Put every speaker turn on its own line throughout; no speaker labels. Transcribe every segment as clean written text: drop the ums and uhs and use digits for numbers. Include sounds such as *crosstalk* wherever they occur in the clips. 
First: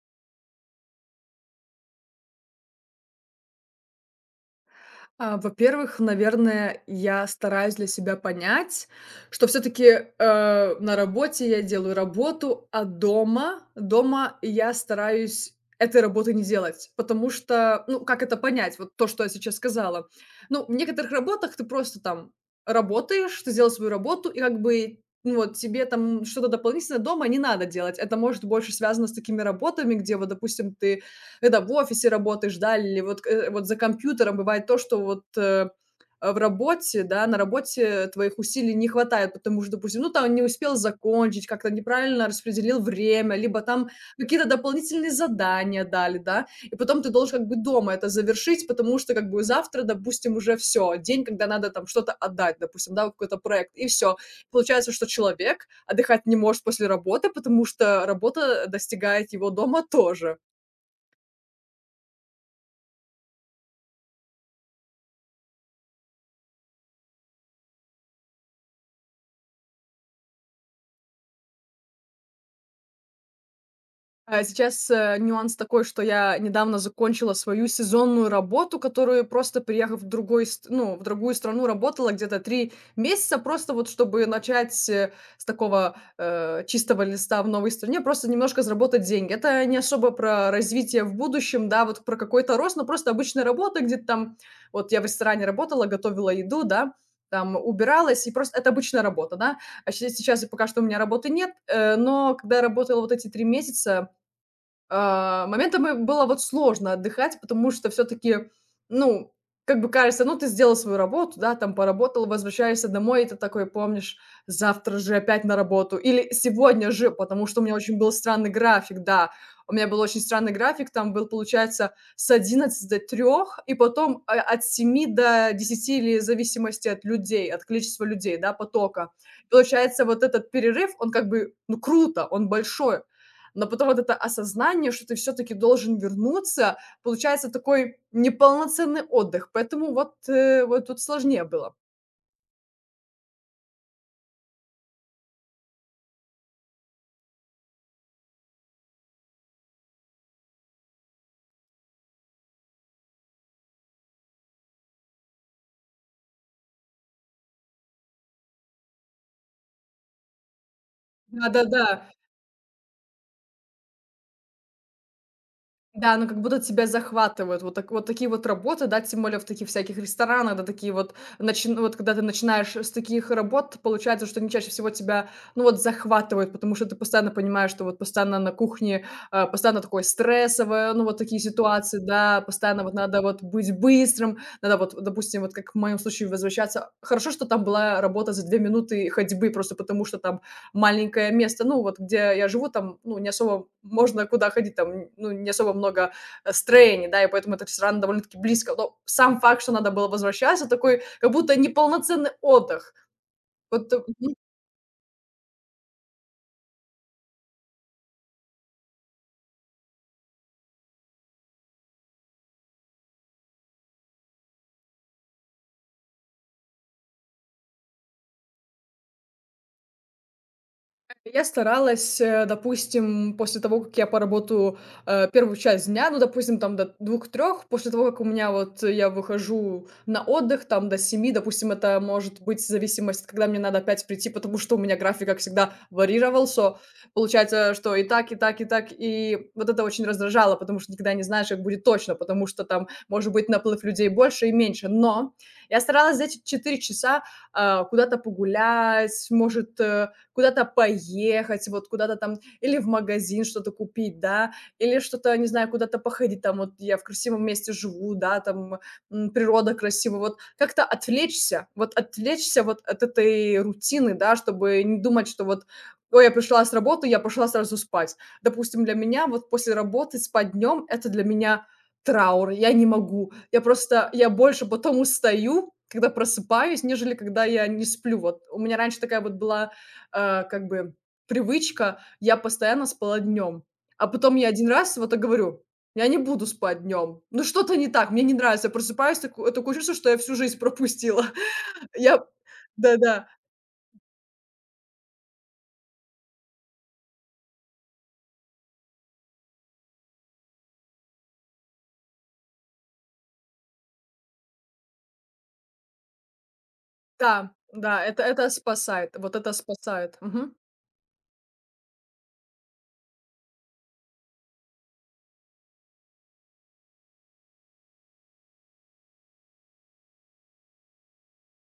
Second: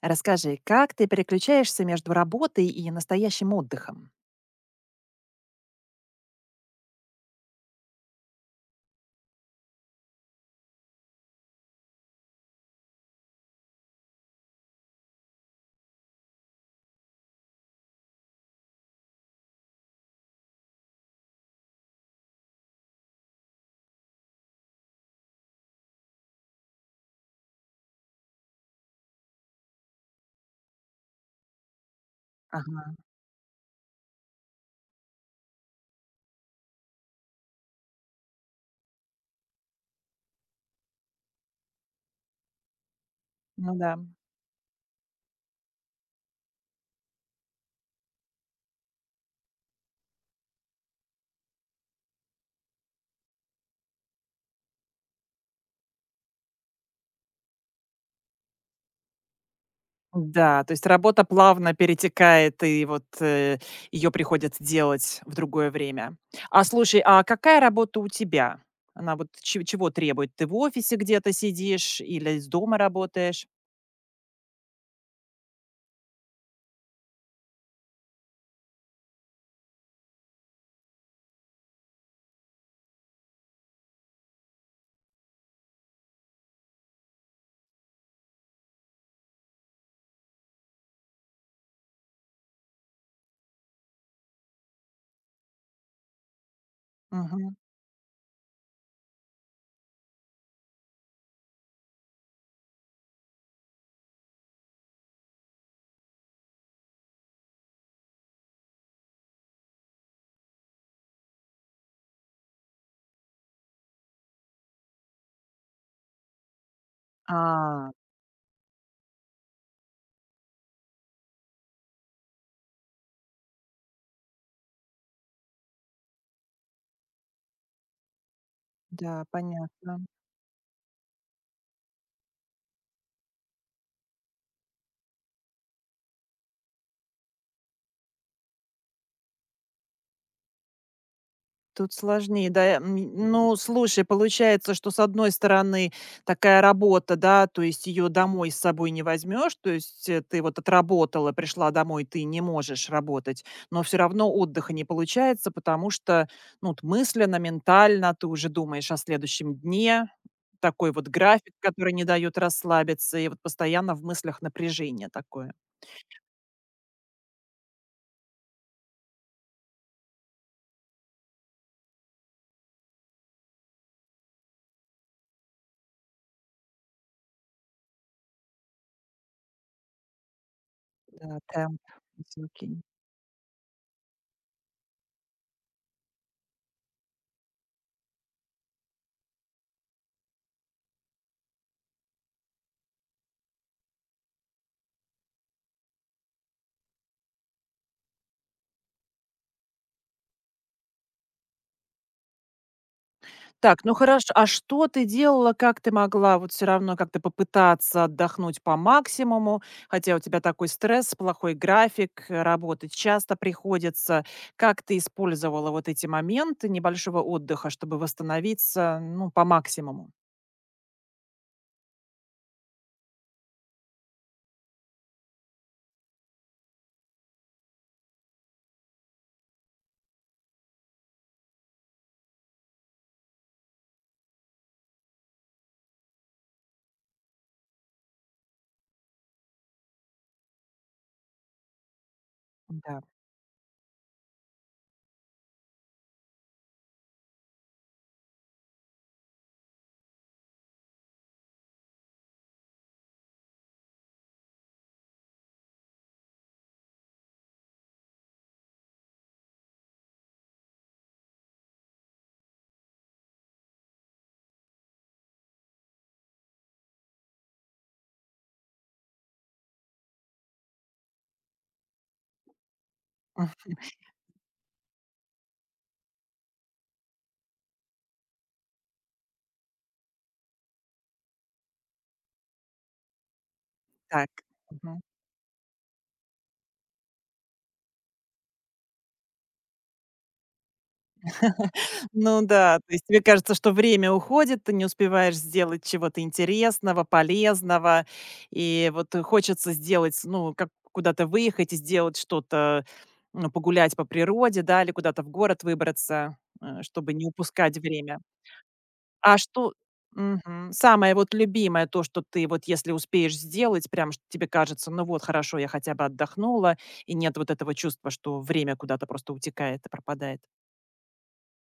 Расскажи, как ты переключаешься между работой и настоящим отдыхом?
А, во-первых, наверное, я стараюсь для себя понять, что все таки на работе я делаю работу, а дома я стараюсь этой работы не делать. Потому что, ну, как это понять? Вот то, что я сейчас сказала. Ну, в некоторых работах ты просто там работаешь, ты сделал свою работу, и как бы, ну, вот тебе там что-то дополнительное дома не надо делать. Это может больше связано с такими работами, где вот, допустим, ты когда в офисе работаешь, да,
Ага,
или вот, вот за компьютером бывает то, что вот в работе, да, на работе твоих усилий не хватает, потому что, допустим, ну, там не успел закончить, как-то неправильно распределил время, либо
ну
там
да.
какие-то дополнительные задания дали, да, и потом ты должен как бы дома это завершить, потому что как бы завтра, допустим, уже все, день, когда надо там что-то отдать, допустим, да, вот какой-то проект, и все. Получается, что человек отдыхать не может после работы, потому что работа достигает его дома тоже.
Да, то есть работа плавно перетекает, и вот ее приходится делать в другое время. А слушай, а какая работа у тебя? Она вот чего требует? Ты в офисе где-то сидишь или из дома работаешь?
А сейчас, нюанс такой, что я недавно закончила свою сезонную работу, которую просто приехав в другой ст ну, в другую страну, работала где-то 3 месяца, просто вот чтобы начать, с такого, чистого листа в новой стране, просто немножко заработать деньги. Это не особо про развитие в будущем, да, вот про какой-то рост, но просто обычная работа, где ты там вот я в ресторане работала, готовила еду, да,
Мгм.
там убиралась, и просто это обычная работа, да. А щ сейчас пока что у меня работы нет, но когда я работала вот эти 3 месяца, моментами было вот сложно отдыхать, потому что все таки ну, как бы кажется, ну, ты сделал свою работу, да, там поработал, возвращаешься домой, и ты такой помнишь: "Завтра же опять на работу" или "Сегодня же", потому что у меня
А,
очень был странный график, да. У меня был очень странный график, там был, получается, с одиннадцати до 3, и потом, от 7 до 10 или в зависимости от людей, от количества людей, да, потока.
да, понятно.
Получается, вот этот перерыв, он как бы, ну, круто, он большой. Но потом вот это осознание, что ты все таки должен вернуться, получается такой неполноценный отдых, поэтому вот, вот тут сложнее было.
Тут сложнее, да. М, ну, слушай, получается, что, с одной стороны, такая работа, да, то есть ее домой с собой не возьмешь, то есть, ты вот отработала, пришла домой, ты не можешь работать, но все равно отдыха не получается, потому что, ну, вот мысленно, ментально ты уже думаешь о следующем дне. Такой вот график,
Да-да-да.
который не даёт расслабиться, и вот постоянно в мыслях напряжение такое.
Да, ну как будто тебя захватывают. Вот так вот такие вот работы, да, тем более в таких всяких ресторанах, да, такие вот, начи вот когда ты начинаешь с таких работ, получается, что они чаще всего тебя, ну вот, захватывают, потому что ты постоянно понимаешь, что вот постоянно на кухне, постоянно такое стрессовое, ну вот
Да,
такие
темп
ситуации, да,
высокий.
постоянно вот надо вот быть быстрым, надо вот, допустим, вот как в моем случае возвращаться. Хорошо, что там была работа за 2 минуты ходьбы, просто потому что там маленькое место, ну, вот где я живу, там, ну, не особо можно куда ходить, там, ну, не особо много, строений, да, и поэтому этот ресторан довольно-таки близко. Но сам факт, что надо было возвращаться, такой как будто неполноценный отдых.
Так,
Вот,
ну хорошо. А что ты делала? Как ты могла вот все равно как-то попытаться отдохнуть по максимуму? Хотя у тебя такой стресс, плохой график, работать часто приходится. Как ты использовала вот эти моменты небольшого отдыха, чтобы восстановиться, ну, по максимуму?
я старалась, допустим, после того, как я поработаю, первую часть дня, ну, допустим, там до 2-3, после того, как у меня вот я выхожу на отдых, там до 7, допустим, это может быть зависимость, когда мне надо опять прийти, потому что у меня график, как всегда, варьировался. Получается, что и так, и так, и так, и вот это очень раздражало, потому что никогда не знаешь, как будет точно, потому что там
Да.
может быть наплыв людей больше и меньше. Но я старалась за эти 4 часа, куда-то погулять, может, куда-то поехать, вот куда-то там или в магазин что-то купить, да, или что-то, не знаю, куда-то походить, там вот я в красивом месте живу, да, там природа красивая, вот как-то отвлечься вот от этой рутины, да, чтобы не думать, что вот ой, я пришла с работы, я пошла сразу спать. Допустим, для меня вот после работы спать днем это для меня траур, я не могу.
М,
Я больше потом устаю, когда просыпаюсь, нежели когда я не сплю. Вот у меня раньше такая вот была, как бы, привычка, я постоянно спала днем. А
так.
потом я один раз вот так говорю: "Я не буду спать днем". Ну, что-то не так, мне не нравится. Я просыпаюсь, такое чувство, что я всю жизнь пропустила. *laughs* Я
Ну да, то есть тебе
Да-да,
кажется, что время уходит, ты не успеваешь сделать чего-то интересного, полезного, и вот хочется сделать, ну, как куда-то выехать и сделать что-то, ну, погулять по природе, да, или куда-то в город выбраться, чтобы не
да,
упускать
да,
время.
это спасает, вот
А
это
что.
спасает. Мгм.
Мгм. Самое вот любимое, то, что ты вот если успеешь сделать, прям что тебе кажется, ну вот хорошо, я хотя бы отдохнула, и нет вот этого чувства, что время куда-то просто утекает и пропадает.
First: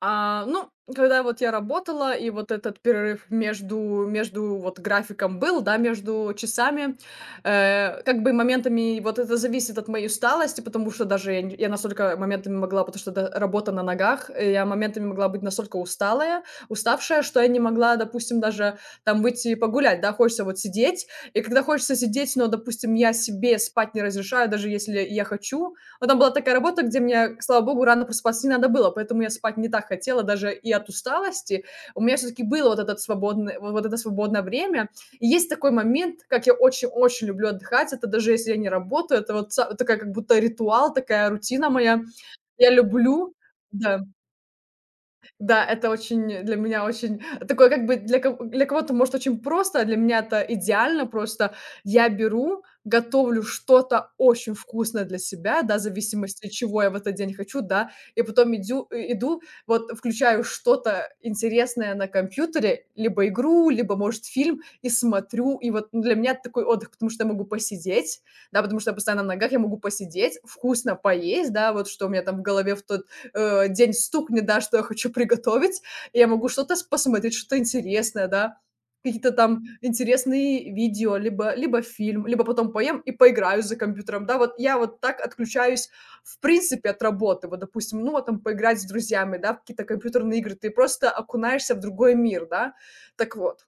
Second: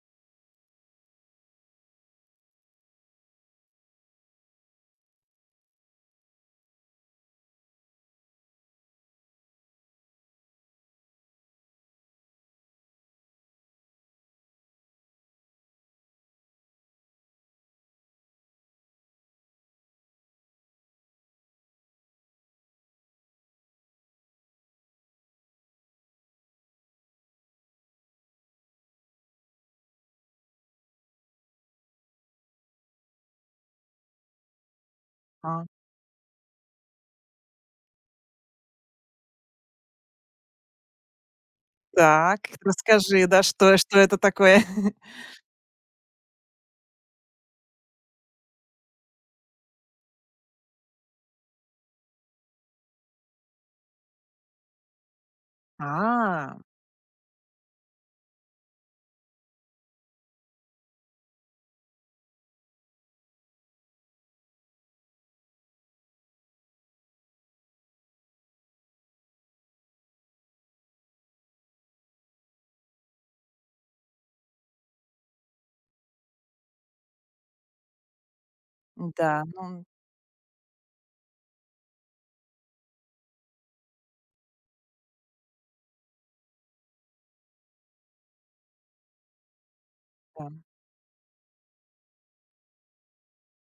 А, ну, когда вот я работала, и вот этот перерыв между, вот графиком был, да, между часами, как бы моментами вот это зависит от моей усталости, потому что даже я, я настолько моментами могла, потому что это работа на ногах, я моментами могла быть настолько усталая, уставшая, что я не могла, допустим, даже там выйти погулять, да, хочется вот сидеть, и когда хочется сидеть, но, допустим, я себе спать не разрешаю, даже если я хочу. Потом была такая работа, где мне, слава богу, рано просыпаться не надо было, поэтому я спать не так хотела даже и от усталости. У меня все-таки было вот этот свободный, вот это свободное время. И есть
А.
такой момент, как я очень-очень люблю отдыхать, это даже если я не работаю, это вот такая как будто ритуал, такая рутина моя.
Так,
Я
расскажи,
люблю,
да, что что
да.
это такое? *laughs*
Да, это очень для меня очень такое, как бы, для кого-то, может, очень просто, а для меня это идеально. Просто я беру, готовлю что-то очень вкусное для себя, да, в зависимости,
А,
чего я в этот день хочу, да, и потом иду, вот включаю что-то интересное на компьютере, либо игру, либо, может, фильм, и смотрю. И вот ну, для меня это такой отдых, потому что я могу посидеть, да, потому что я постоянно на ногах, я могу посидеть, вкусно поесть, да, вот что у меня там в голове в тот день стукнет, да, что я хочу приготовить, и я могу посмотреть, что-то интересное, да, какие-то
да,
там
ну
интересные видео, либо фильм, либо потом поем и поиграю за компьютером, да, вот я вот так отключаюсь, в принципе, от работы, вот, допустим, ну, вот там поиграть с друзьями, да, в какие-то компьютерные
да.
игры, ты просто окунаешься в другой мир, да, так вот,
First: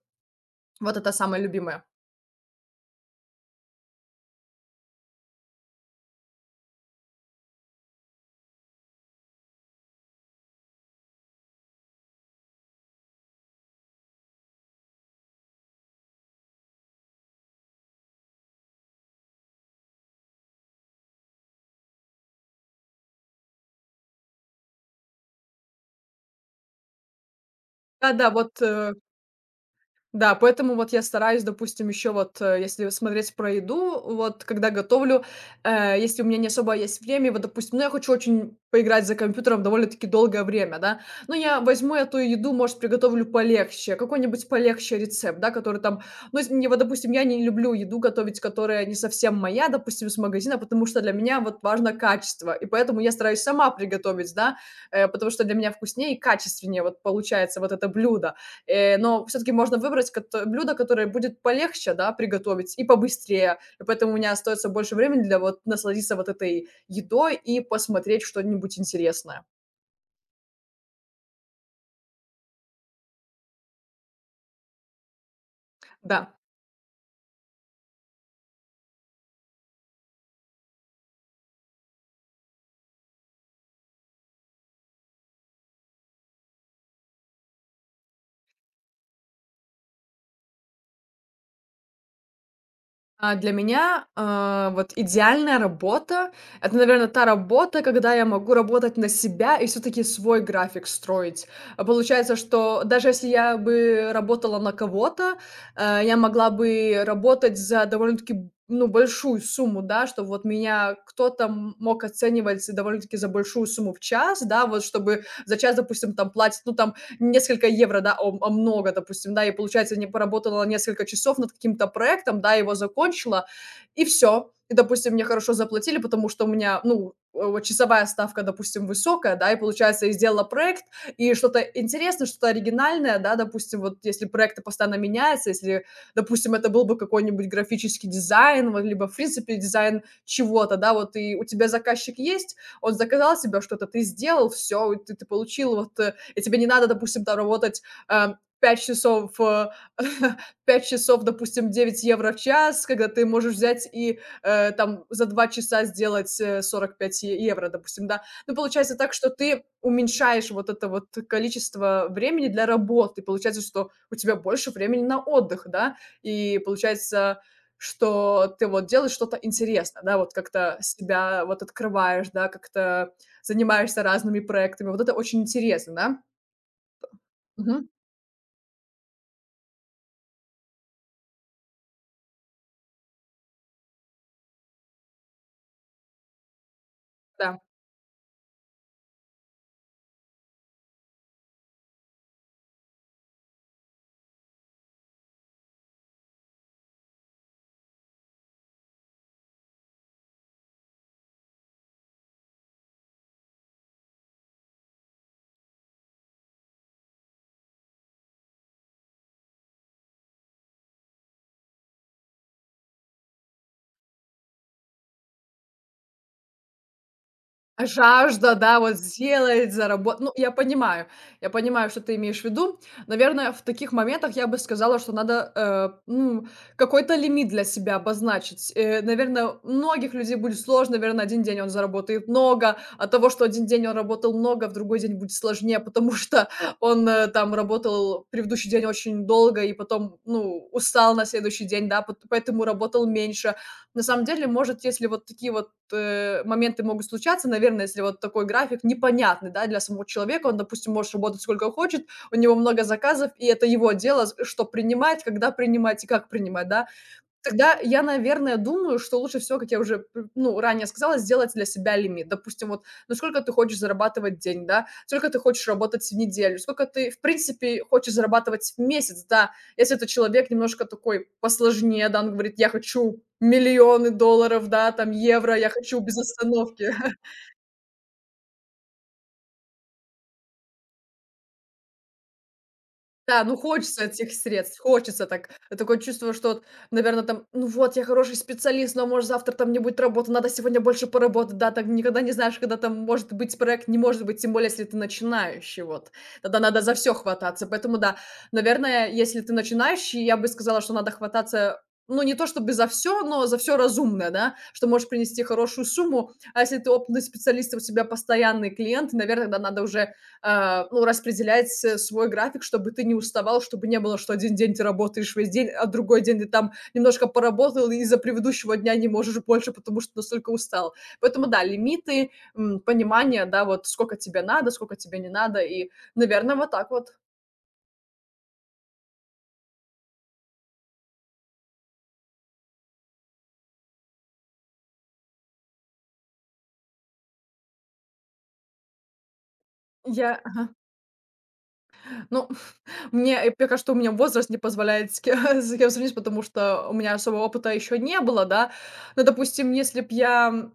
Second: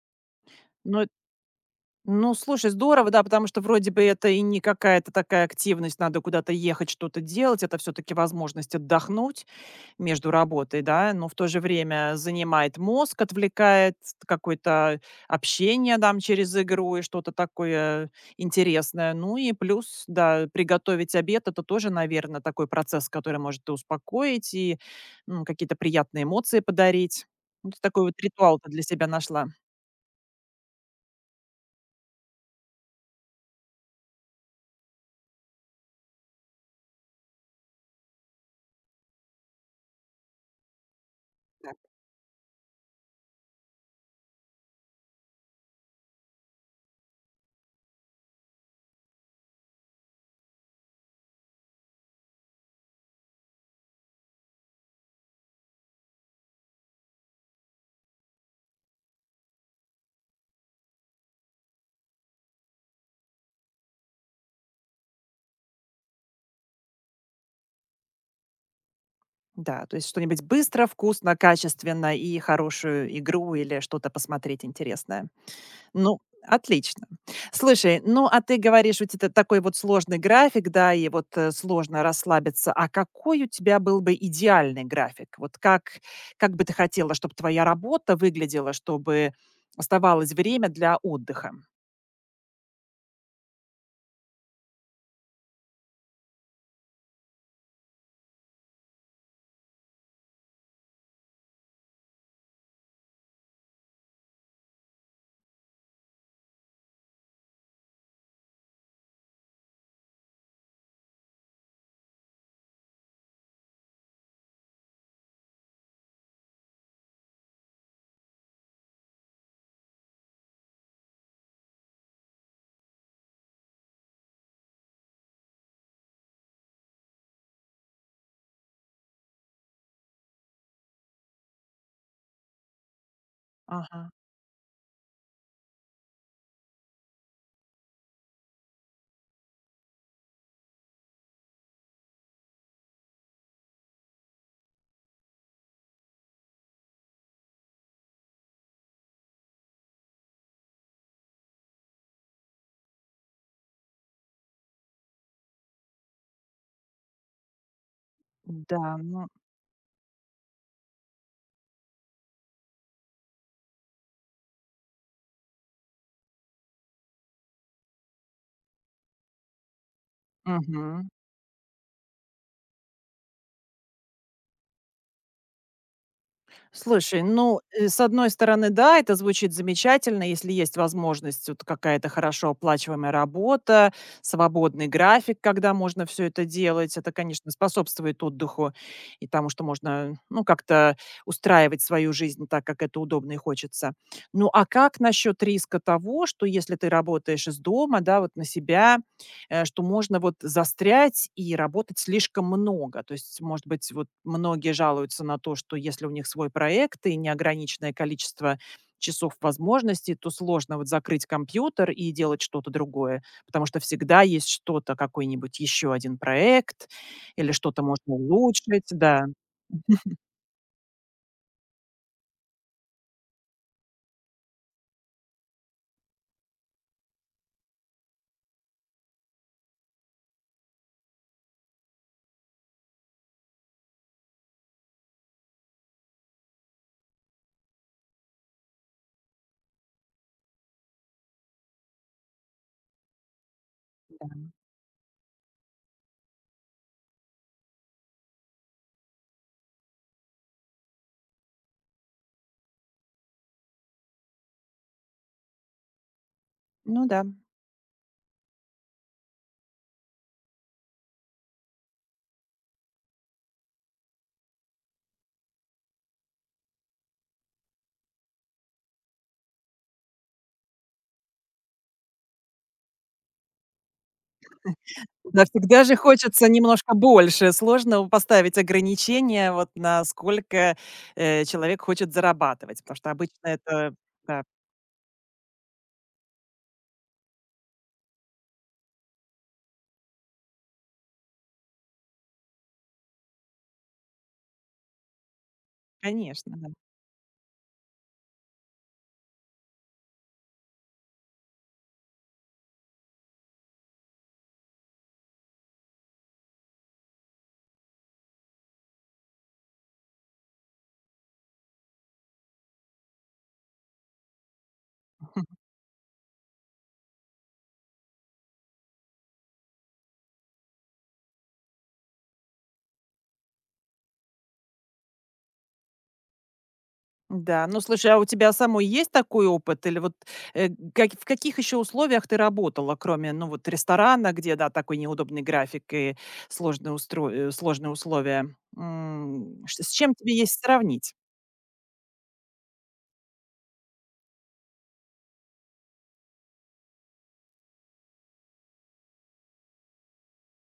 вот
Ну
это самое любимое.
ну, слушай, здорово, да, потому что вроде бы это и не какая-то такая активность, надо куда-то ехать, что-то делать. Это все таки возможность отдохнуть. Между работой, да, но в то же время занимает мозг, отвлекает какое-то общение там через игру и что-то такое интересное. Ну и плюс, да, приготовить обед- это тоже, наверное, такой процесс, который может и успокоить, и, ну, какие-то приятные эмоции подарить. Ну, ты такой вот
Да-да,
ритуал
вот,
ты для себя нашла.
да, поэтому вот я стараюсь, допустим, еще вот, если смотреть про еду, вот когда готовлю, если у меня не особо есть время, вот, допустим, ну, я хочу очень поиграть за компьютером довольно-таки долгое время, да, но я
Да.
возьму эту еду, может, приготовлю полегче, какой-нибудь полегче рецепт, да, который там, ну, с- не, вот, допустим, я не люблю еду готовить, которая не совсем моя, допустим, с магазина, потому что для меня вот важно качество, и поэтому я стараюсь сама приготовить, да, потому что для меня вкуснее и качественнее вот получается вот это блюдо. Но все таки можно выбрать кото блюдо, которое будет полегче, да, приготовить и побыстрее. И поэтому у меня остается больше времени для вот насладиться вот этой едой и посмотреть что-нибудь интересное.
Да, то есть что-нибудь быстро, вкусно, качественно и хорошую игру или что-то посмотреть интересное. Ну,
Да.
отлично. Слушай, ну, а ты говоришь, у тебя такой вот сложный график, да, и вот сложно расслабиться. А какой у тебя был бы идеальный график? Вот как бы ты хотела, чтобы твоя работа выглядела, чтобы оставалось время для отдыха?
А, для меня, вот идеальная работа — это, наверное, та работа, когда я могу работать на себя и все таки свой график строить. А получается, что даже если я бы работала на кого-то, я могла бы работать за довольно-таки, б ну, большую сумму, да, что вот меня кто-то мог оценивать довольно-таки за большую сумму в час, да, вот чтобы за час, допустим, там платить, ну, там несколько евро, да, о, а много, допустим, да, и получается, не поработала несколько часов над каким-то проектом, да, его закончила, и все. И, допустим, мне хорошо заплатили, потому что у меня, ну, вот часовая ставка, допустим, высокая, да, и получается, я сделала проект, и что-то интересное, что-то оригинальное, да, допустим, вот
Ага,
если проекты постоянно меняются, если, допустим, это был бы какой-нибудь графический дизайн, вот, либо, в принципе, дизайн чего-то, да, вот и у тебя заказчик есть, он заказал себе что-то, ты сделал, все, ты получил вот и тебе не надо, допустим, там работать, э, 5 часов, *laughs* 5 часов, допустим, 9 евро в час, когда ты можешь взять и, там за 2 часа сделать, 45 евро, допустим, да. Ну, получается
да,
так,
ну,
что ты уменьшаешь вот это вот количество времени для работы. Получается, что у тебя больше времени на отдых, да, и получается, что ты вот делаешь что-то интересное, да, вот как-то
мгм.
себя вот открываешь, да, как-то занимаешься разными проектами. Вот это очень интересно, да.
Слушай, ну,
Мгм.
с одной стороны, да, это звучит замечательно, если есть возможность, вот какая-то хорошо оплачиваемая работа, свободный график, когда можно все это делать. Это, конечно,
Да.
способствует отдыху и тому, что можно, ну, как-то устраивать свою жизнь так, как это удобно и хочется. Ну, а как насчет риска того, что если ты работаешь из дома, да, вот на себя, что можно вот застрять и работать слишком много. То есть, может быть, вот многие жалуются на то, что если у них свой проект и неограниченное количество часов возможностей, то сложно вот закрыть компьютер и делать что-то другое, потому что всегда есть что-то, какой-нибудь еще один проект или что-то
А
можно
жажда, да,
улучшить,
вот
да.
сделать, заработ ну, я понимаю, что ты имеешь в виду. Наверное, в таких моментах я бы сказала, что надо, ну, какой-то лимит для себя обозначить. Наверное, многих людей будет сложно, наверное, один день он заработает много, от того, что один день он работал много, в другой день будет сложнее, потому *laughs* что он, там работал предыдущий день очень долго и потом, ну, устал на следующий день, да, поэтому работал меньше. На самом деле, может, если вот такие вот моменты могут случаться, наверное, если вот такой график непонятный, да, для самого человека. Он, допустим, может работать сколько хочет, у него много заказов, и это его дело, что принимать, когда принимать и как принимать, да.
Ну да.
Тогда я, наверное, думаю, что лучше всего, как я уже, ну, ранее сказала, сделать для себя лимит. Допустим, вот, ну, сколько ты хочешь зарабатывать в день, да, сколько ты хочешь работать в неделю, сколько ты, в принципе, хочешь зарабатывать в месяц, да. Если это человек немножко такой посложнее, да, он говорит: "Я хочу миллионы долларов, да, там,
Да,
евро, я
всегда же
хочу без
хочется
остановки".
немножко
*laughs*
больше. Сложно поставить ограничения, вот насколько, человек хочет зарабатывать, потому что
Да,
обычно
ну
это
хочется этих
да.
средств, хочется так. Такое чувство, что вот, наверно, там, ну вот я хороший специалист, но может завтра там не будет работы, надо сегодня больше поработать. Да, там никогда не знаешь, когда там может быть проект, не может быть, тем более, если ты начинающий, вот.
Конечно,
Тогда
да.
надо за все хвататься. Поэтому да, наверное, если ты начинающий, я бы сказала, что надо хвататься, ну, не то чтобы за все, но за все разумное, да, что может принести хорошую сумму. А если ты опытный специалист, у тебя постоянный клиент, наверное, тогда надо уже ну, распределять с свой график, чтобы ты не уставал, чтобы не было, что один день ты работаешь весь день,
*laughs*
а другой день ты там немножко поработал и из-за предыдущего дня не можешь больше, потому что настолько устал. Поэтому да, лимиты, понимание, да, вот сколько тебе надо, сколько тебе не надо. И, наверное, вот так вот.
Да, ну слушай, а у тебя самой есть такой опыт? Или вот, как в каких еще условиях ты работала, кроме, ну, вот ресторана, где, да, такой неудобный график и сложные сложные условия? М, ш с чем тебе
Я
есть сравнить?
*laughs* ну, Мне пока что у меня возраст не позволяет с ке *laughs* с кем сравнить, потому что у меня особого опыта еще не было, да. Но, допустим, если б я,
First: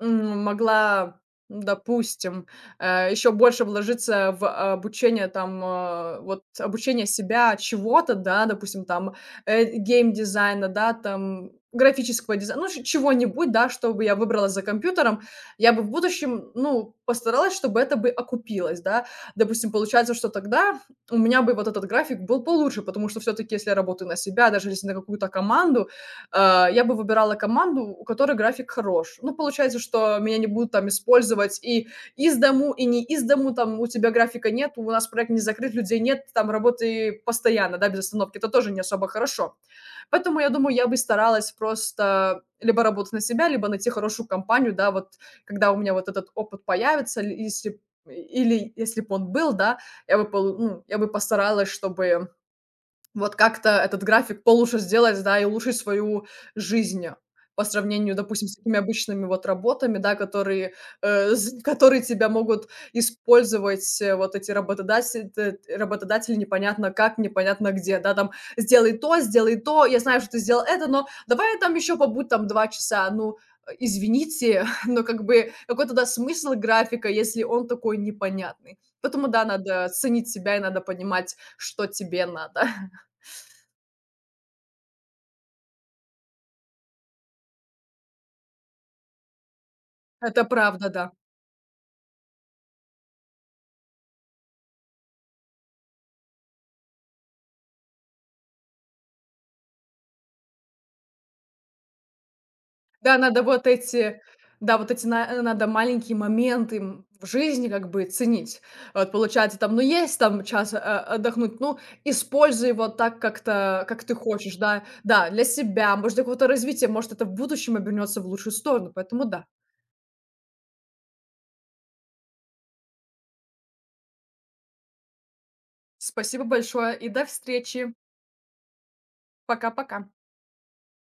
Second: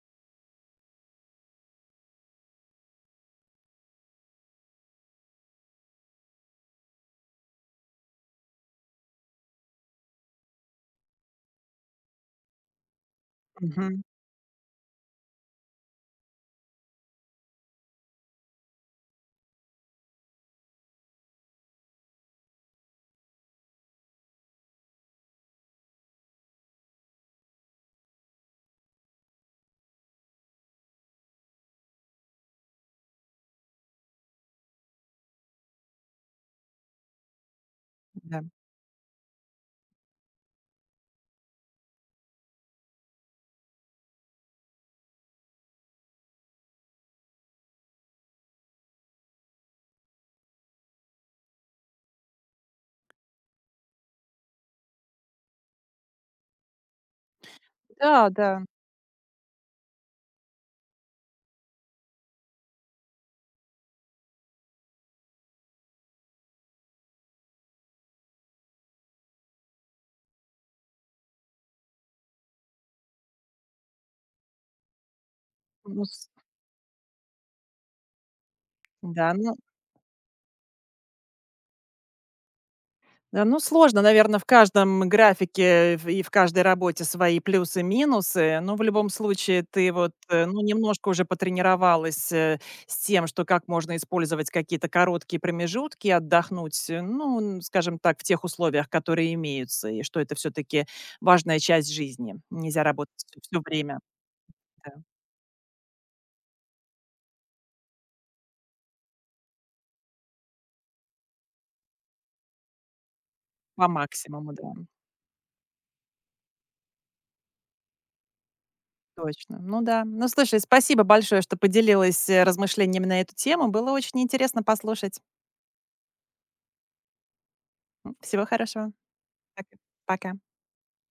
могла, допустим, еще больше вложиться в обучение, там, вот обучение себя чего-то, да, допустим, там, геймдизайна, да, там, графического дизайна, ну, ч чего-нибудь, да, чтобы
Мгм,
я выбрала за компьютером, я бы в будущем, ну, постаралась, чтобы это бы окупилось, да. Допустим, получается, что тогда у меня бы вот этот график был получше, потому что все таки если я работаю на себя, даже если на какую-то команду, я бы выбирала команду, у которой график хорош. Ну, получается, что меня не будут там использовать и из дому, и не из дому, там: "У тебя графика нет, у нас проект не закрыт, людей нет, там работы постоянно, да, без остановки".
да.
Это тоже не особо хорошо. Поэтому, я думаю, я бы старалась просто либо работать на себя, либо найти хорошую компанию, да, вот когда у меня вот этот опыт появится, ли если или если б он был, да, я бы постаралась, чтобы вот как-то этот график получше сделать, да, и улучшить свою жизнь по сравнению,
Да,
допустим, с
да.
такими обычными вот работами, да, которые, э, з которые тебя могут использовать, вот эти работодатель т работодатели непонятно как, непонятно где, да, там: сделай то, я знаю, что ты сделал это, но давай там еще побудь там 2 часа". Ну, извините, *laughs* но как бы какой
Ну
тогда
с
смысл графика, если он такой непонятный? Поэтому,
да,
да,
ну.
надо ценить себя и надо понимать, что тебе надо.
Да, ну, сложно, наверное, в каждом графике в каждой работе свои плюсы, и минусы. Но в любом случае ты вот,
Это
ну,
правда,
немножко
да.
уже потренировалась, с тем, что как можно использовать какие-то короткие промежутки, отдохнуть, ну, н скажем так, в тех условиях, которые имеются, и что это все таки важная часть жизни. Нельзя работать
Да, надо
все
вот
время,
эти да, вот
да,
эти на надо маленькие моменты, в жизни как бы ценить. Вот получается, там, ну, есть там час, отдохнуть, ну, используй его так как-то,
по
как ты
максимуму,
хочешь,
да,
да. Да, для себя, может, для какого-то развития, может, это в будущем обернется в лучшую сторону, поэтому да.
точно. Ну да. Ну, слушай, спасибо большое, что поделилась, размышлениями на эту тему. Было очень интересно послушать.
Спасибо большое и до встречи.
М, всего хорошего. Так и
Пока-пока.
пока.